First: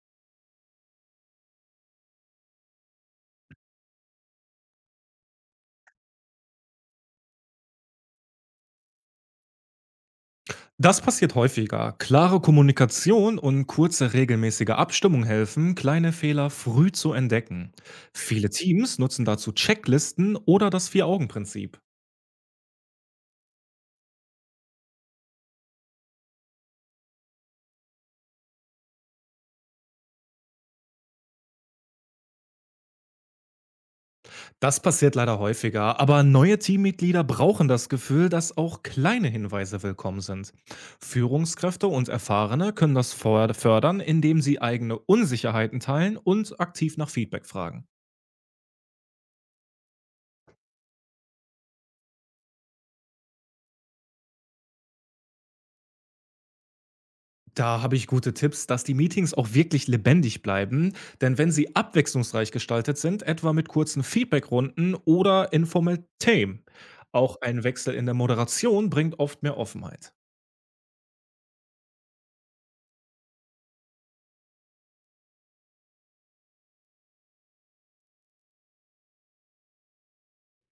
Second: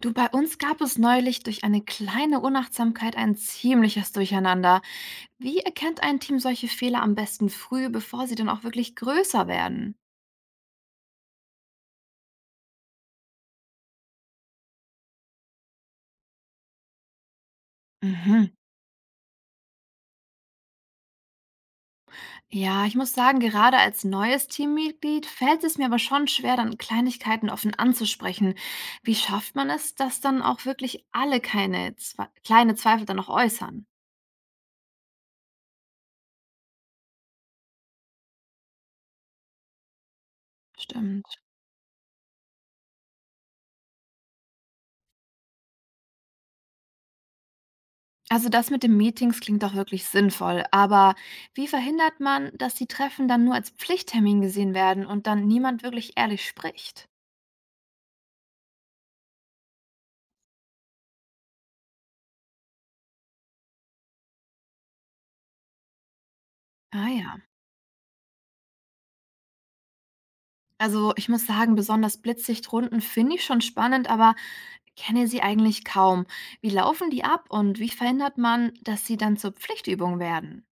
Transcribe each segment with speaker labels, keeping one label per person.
Speaker 1: Du, bei uns gab es neulich durch eine kleine Unachtsamkeit ein ziemliches Durcheinander. Wie erkennt ein Team solche Fehler am besten früh, bevor sie dann auch wirklich größer werden?
Speaker 2: Das passiert häufiger. Klare Kommunikation und kurze regelmäßige Abstimmung helfen, kleine Fehler früh zu entdecken. Viele
Speaker 1: Mhm.
Speaker 2: Teams nutzen dazu Checklisten oder das Vier-Augen-Prinzip.
Speaker 1: Ja, ich muss sagen, gerade als neues Teammitglied fällt es mir aber schon schwer, dann Kleinigkeiten offen anzusprechen. Wie schafft man es, dass dann auch wirklich alle keine zwe kleine Zweifel dann noch äußern?
Speaker 2: Das passiert leider häufiger, aber neue Teammitglieder brauchen das Gefühl, dass auch kleine Hinweise willkommen sind.
Speaker 1: Stimmt.
Speaker 2: Führungskräfte und Erfahrene können das fördern, indem sie eigene Unsicherheiten teilen und aktiv nach Feedback fragen.
Speaker 1: Also das mit den Meetings klingt doch wirklich sinnvoll, aber wie verhindert man, dass die Treffen dann nur als Pflichttermin gesehen werden und dann niemand wirklich ehrlich spricht?
Speaker 2: Da habe ich gute Tipps, dass die Meetings auch wirklich lebendig bleiben, denn wenn sie abwechslungsreich gestaltet sind, etwa mit kurzen Feedbackrunden oder informell Themen,
Speaker 1: Ah ja.
Speaker 2: auch ein Wechsel in der Moderation bringt oft mehr Offenheit.
Speaker 1: Also ich muss sagen, besonders Blitzsichtrunden finde ich schon spannend, aber kenne sie eigentlich kaum. Wie laufen die ab und wie verhindert man, dass sie dann zur Pflichtübung werden?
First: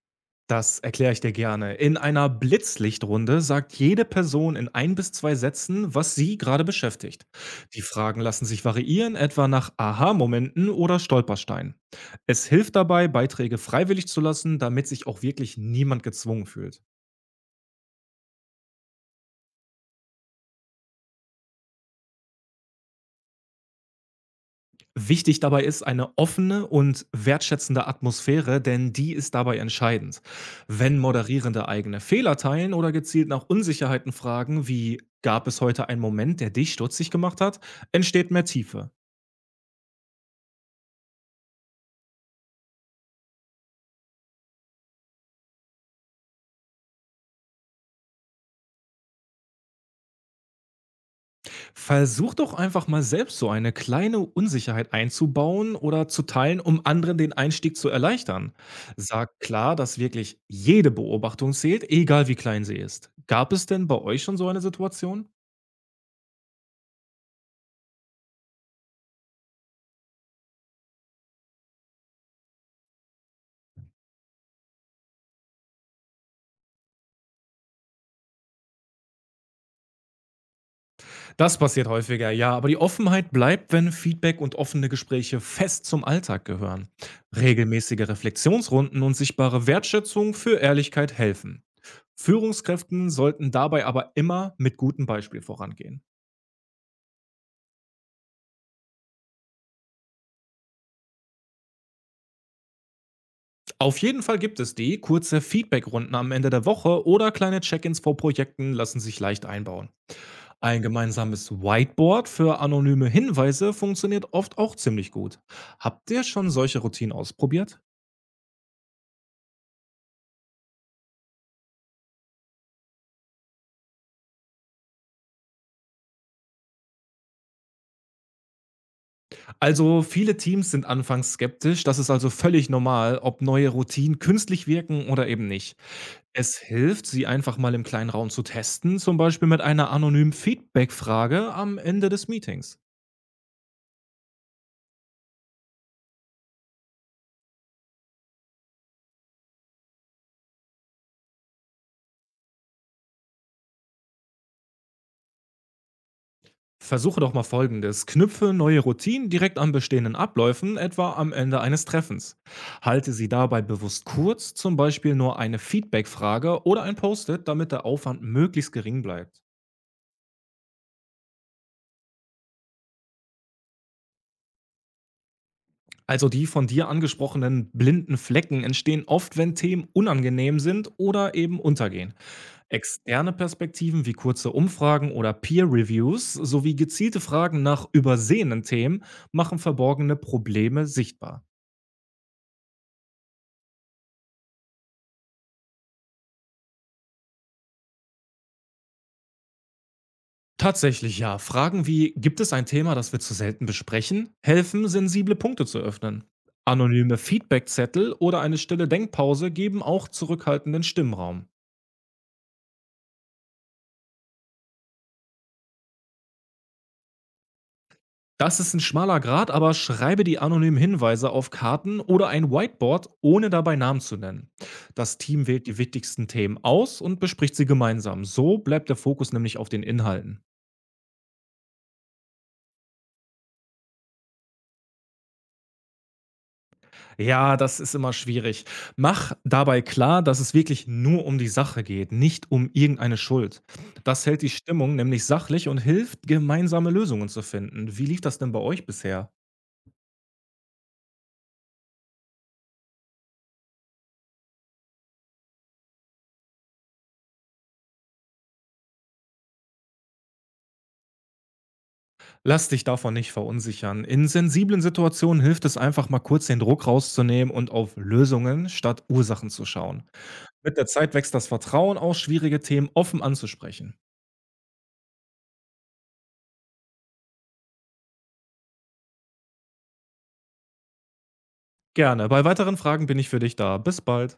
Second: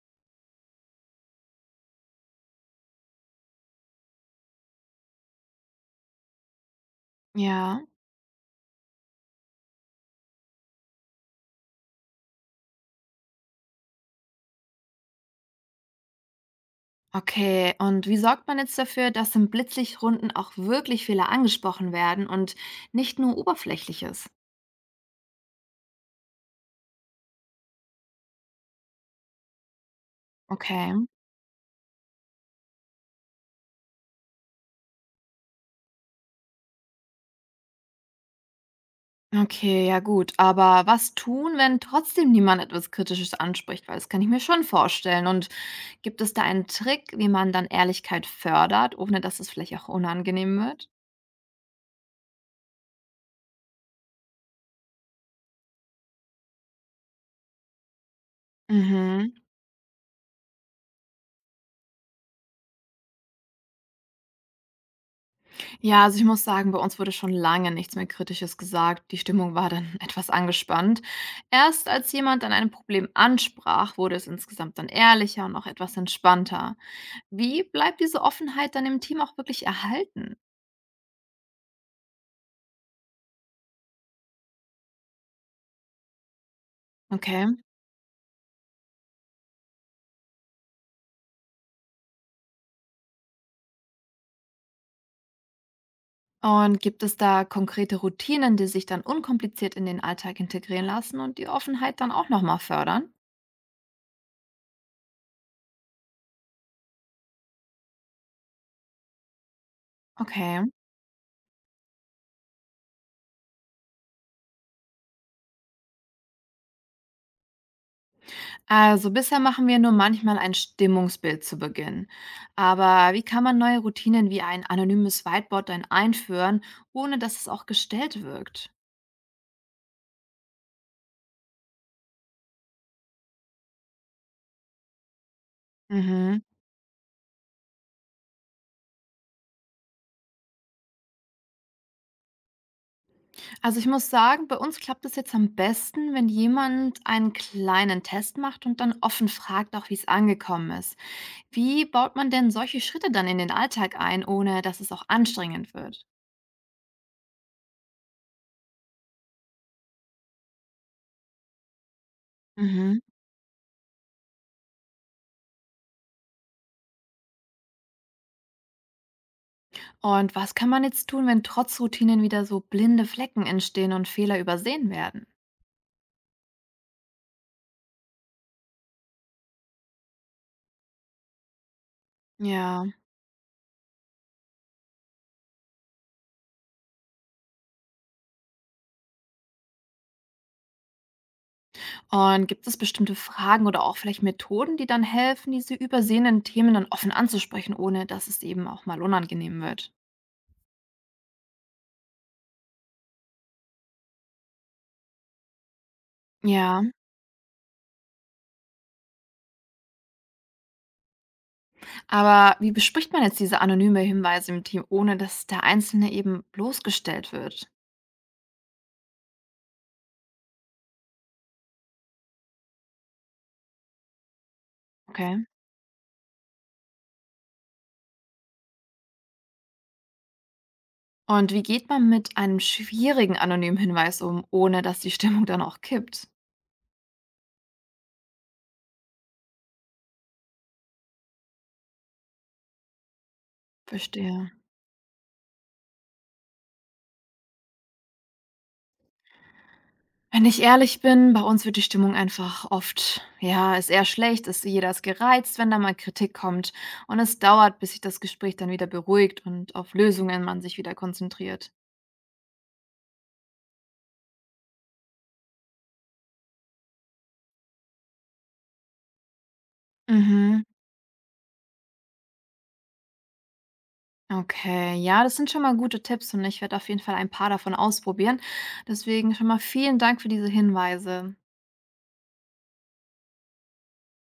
Speaker 2: Das erkläre ich dir gerne. In einer Blitzlichtrunde sagt jede Person in ein bis zwei Sätzen, was sie gerade beschäftigt. Die
Speaker 1: Ja.
Speaker 2: Fragen lassen sich variieren, etwa nach Aha-Momenten oder Stolpersteinen. Es hilft dabei, Beiträge freiwillig zu lassen, damit sich auch wirklich niemand gezwungen fühlt.
Speaker 1: Okay, und wie sorgt man jetzt dafür, dass in Blitzlichtrunden auch wirklich Fehler angesprochen werden und nicht nur Oberflächliches?
Speaker 2: Wichtig dabei ist eine offene und wertschätzende Atmosphäre, denn die ist dabei entscheidend.
Speaker 1: Okay.
Speaker 2: Wenn Moderierende eigene Fehler teilen oder gezielt nach Unsicherheiten fragen, wie gab es heute einen Moment, der dich stutzig gemacht hat, entsteht mehr Tiefe.
Speaker 1: Okay, ja gut. Aber was tun, wenn trotzdem niemand etwas Kritisches anspricht? Weil das kann ich mir schon vorstellen. Und gibt es da einen Trick, wie man dann Ehrlichkeit fördert, ohne dass es vielleicht auch unangenehm wird?
Speaker 2: Versuch doch einfach mal selbst so eine kleine Unsicherheit einzubauen oder zu teilen, um anderen den Einstieg zu erleichtern.
Speaker 1: Mhm.
Speaker 2: Sag klar, dass wirklich jede Beobachtung zählt, egal wie klein sie ist. Gab es denn bei euch schon so eine Situation?
Speaker 1: Ja, also ich muss sagen, bei uns wurde schon lange nichts mehr Kritisches gesagt. Die Stimmung war dann etwas angespannt. Erst als jemand dann ein Problem ansprach, wurde es insgesamt dann ehrlicher und auch etwas entspannter. Wie bleibt diese Offenheit dann im Team auch wirklich erhalten?
Speaker 2: Das passiert häufiger, ja, aber die Offenheit bleibt, wenn Feedback und offene Gespräche fest zum Alltag gehören.
Speaker 1: Okay.
Speaker 2: Regelmäßige Reflexionsrunden und sichtbare Wertschätzung für Ehrlichkeit helfen. Führungskräften sollten dabei aber immer mit gutem Beispiel vorangehen.
Speaker 1: Und gibt es da konkrete Routinen, die sich dann unkompliziert in den Alltag integrieren lassen und die Offenheit dann auch nochmal fördern?
Speaker 2: Auf jeden Fall gibt es die. Kurze Feedbackrunden am Ende der Woche oder kleine Check-ins vor Projekten lassen sich leicht einbauen.
Speaker 1: Okay.
Speaker 2: Ein gemeinsames Whiteboard für anonyme Hinweise funktioniert oft auch ziemlich gut. Habt ihr schon solche Routinen ausprobiert?
Speaker 1: Also bisher machen wir nur manchmal ein Stimmungsbild zu Beginn. Aber wie kann man neue Routinen wie ein anonymes Whiteboard dann einführen, ohne dass es auch gestellt wirkt?
Speaker 2: Also viele Teams sind anfangs skeptisch, das ist also völlig normal, ob neue Routinen künstlich wirken oder eben nicht.
Speaker 1: Mhm.
Speaker 2: Es hilft, sie einfach mal im kleinen Raum zu testen, zum Beispiel mit einer anonymen Feedback-Frage am Ende des Meetings.
Speaker 1: Also ich muss sagen, bei uns klappt es jetzt am besten, wenn jemand einen kleinen Test macht und dann offen fragt, auch wie es angekommen ist. Wie baut man denn solche Schritte dann in den Alltag ein, ohne dass es auch anstrengend wird?
Speaker 2: Versuche doch mal folgendes. Knüpfe neue Routinen direkt an bestehenden Abläufen, etwa am Ende eines Treffens.
Speaker 1: Mhm.
Speaker 2: Halte sie dabei bewusst kurz, zum Beispiel nur eine Feedback-Frage oder ein Post-it, damit der Aufwand möglichst gering bleibt.
Speaker 1: Und was kann man jetzt tun, wenn trotz Routinen wieder so blinde Flecken entstehen und Fehler übersehen werden?
Speaker 2: Also die von dir angesprochenen blinden Flecken entstehen oft, wenn Themen unangenehm sind oder eben untergehen.
Speaker 1: Ja.
Speaker 2: Externe Perspektiven wie kurze Umfragen oder Peer-Reviews sowie gezielte Fragen nach übersehenen Themen machen verborgene Probleme sichtbar.
Speaker 1: Und gibt es bestimmte Fragen oder auch vielleicht Methoden, die dann helfen, diese übersehenen Themen dann offen anzusprechen, ohne dass es eben auch mal unangenehm wird?
Speaker 2: Tatsächlich ja. Fragen wie, gibt es ein Thema, das wir zu selten besprechen, helfen, sensible Punkte zu öffnen.
Speaker 1: Ja.
Speaker 2: Anonyme Feedbackzettel oder eine stille Denkpause geben auch zurückhaltenden Stimmraum.
Speaker 1: Aber wie bespricht man jetzt diese anonyme Hinweise im Team, ohne dass der Einzelne eben bloßgestellt wird?
Speaker 2: Das ist ein schmaler Grat, aber schreibe die anonymen Hinweise auf Karten oder ein Whiteboard, ohne dabei Namen zu nennen. Das
Speaker 1: Okay.
Speaker 2: Team wählt die wichtigsten Themen aus und bespricht sie gemeinsam. So bleibt der Fokus nämlich auf den Inhalten.
Speaker 1: Und wie geht man mit einem schwierigen anonymen Hinweis um, ohne dass die Stimmung dann auch kippt?
Speaker 2: Ja, das ist immer schwierig. Mach dabei klar, dass es wirklich nur um die Sache geht, nicht um irgendeine Schuld. Das hält die
Speaker 1: Verstehe.
Speaker 2: Stimmung nämlich sachlich und hilft, gemeinsame Lösungen zu finden. Wie lief das denn bei euch bisher?
Speaker 1: Wenn ich ehrlich bin, bei uns wird die Stimmung einfach oft, ja, ist eher schlecht, ist jeder ist gereizt, wenn da mal Kritik kommt. Und es dauert, bis sich das Gespräch dann wieder beruhigt und auf Lösungen man sich wieder konzentriert.
Speaker 2: Lass dich davon nicht verunsichern. In sensiblen Situationen hilft es einfach mal kurz den Druck rauszunehmen und auf Lösungen statt Ursachen zu schauen.
Speaker 1: Mhm.
Speaker 2: Mit der Zeit wächst das Vertrauen, auch schwierige Themen offen anzusprechen.
Speaker 1: Okay, ja, das sind schon mal gute Tipps und ich werde auf jeden Fall ein paar davon ausprobieren. Deswegen schon mal vielen Dank für diese Hinweise.
Speaker 2: Gerne. Bei weiteren Fragen bin ich für dich da. Bis bald.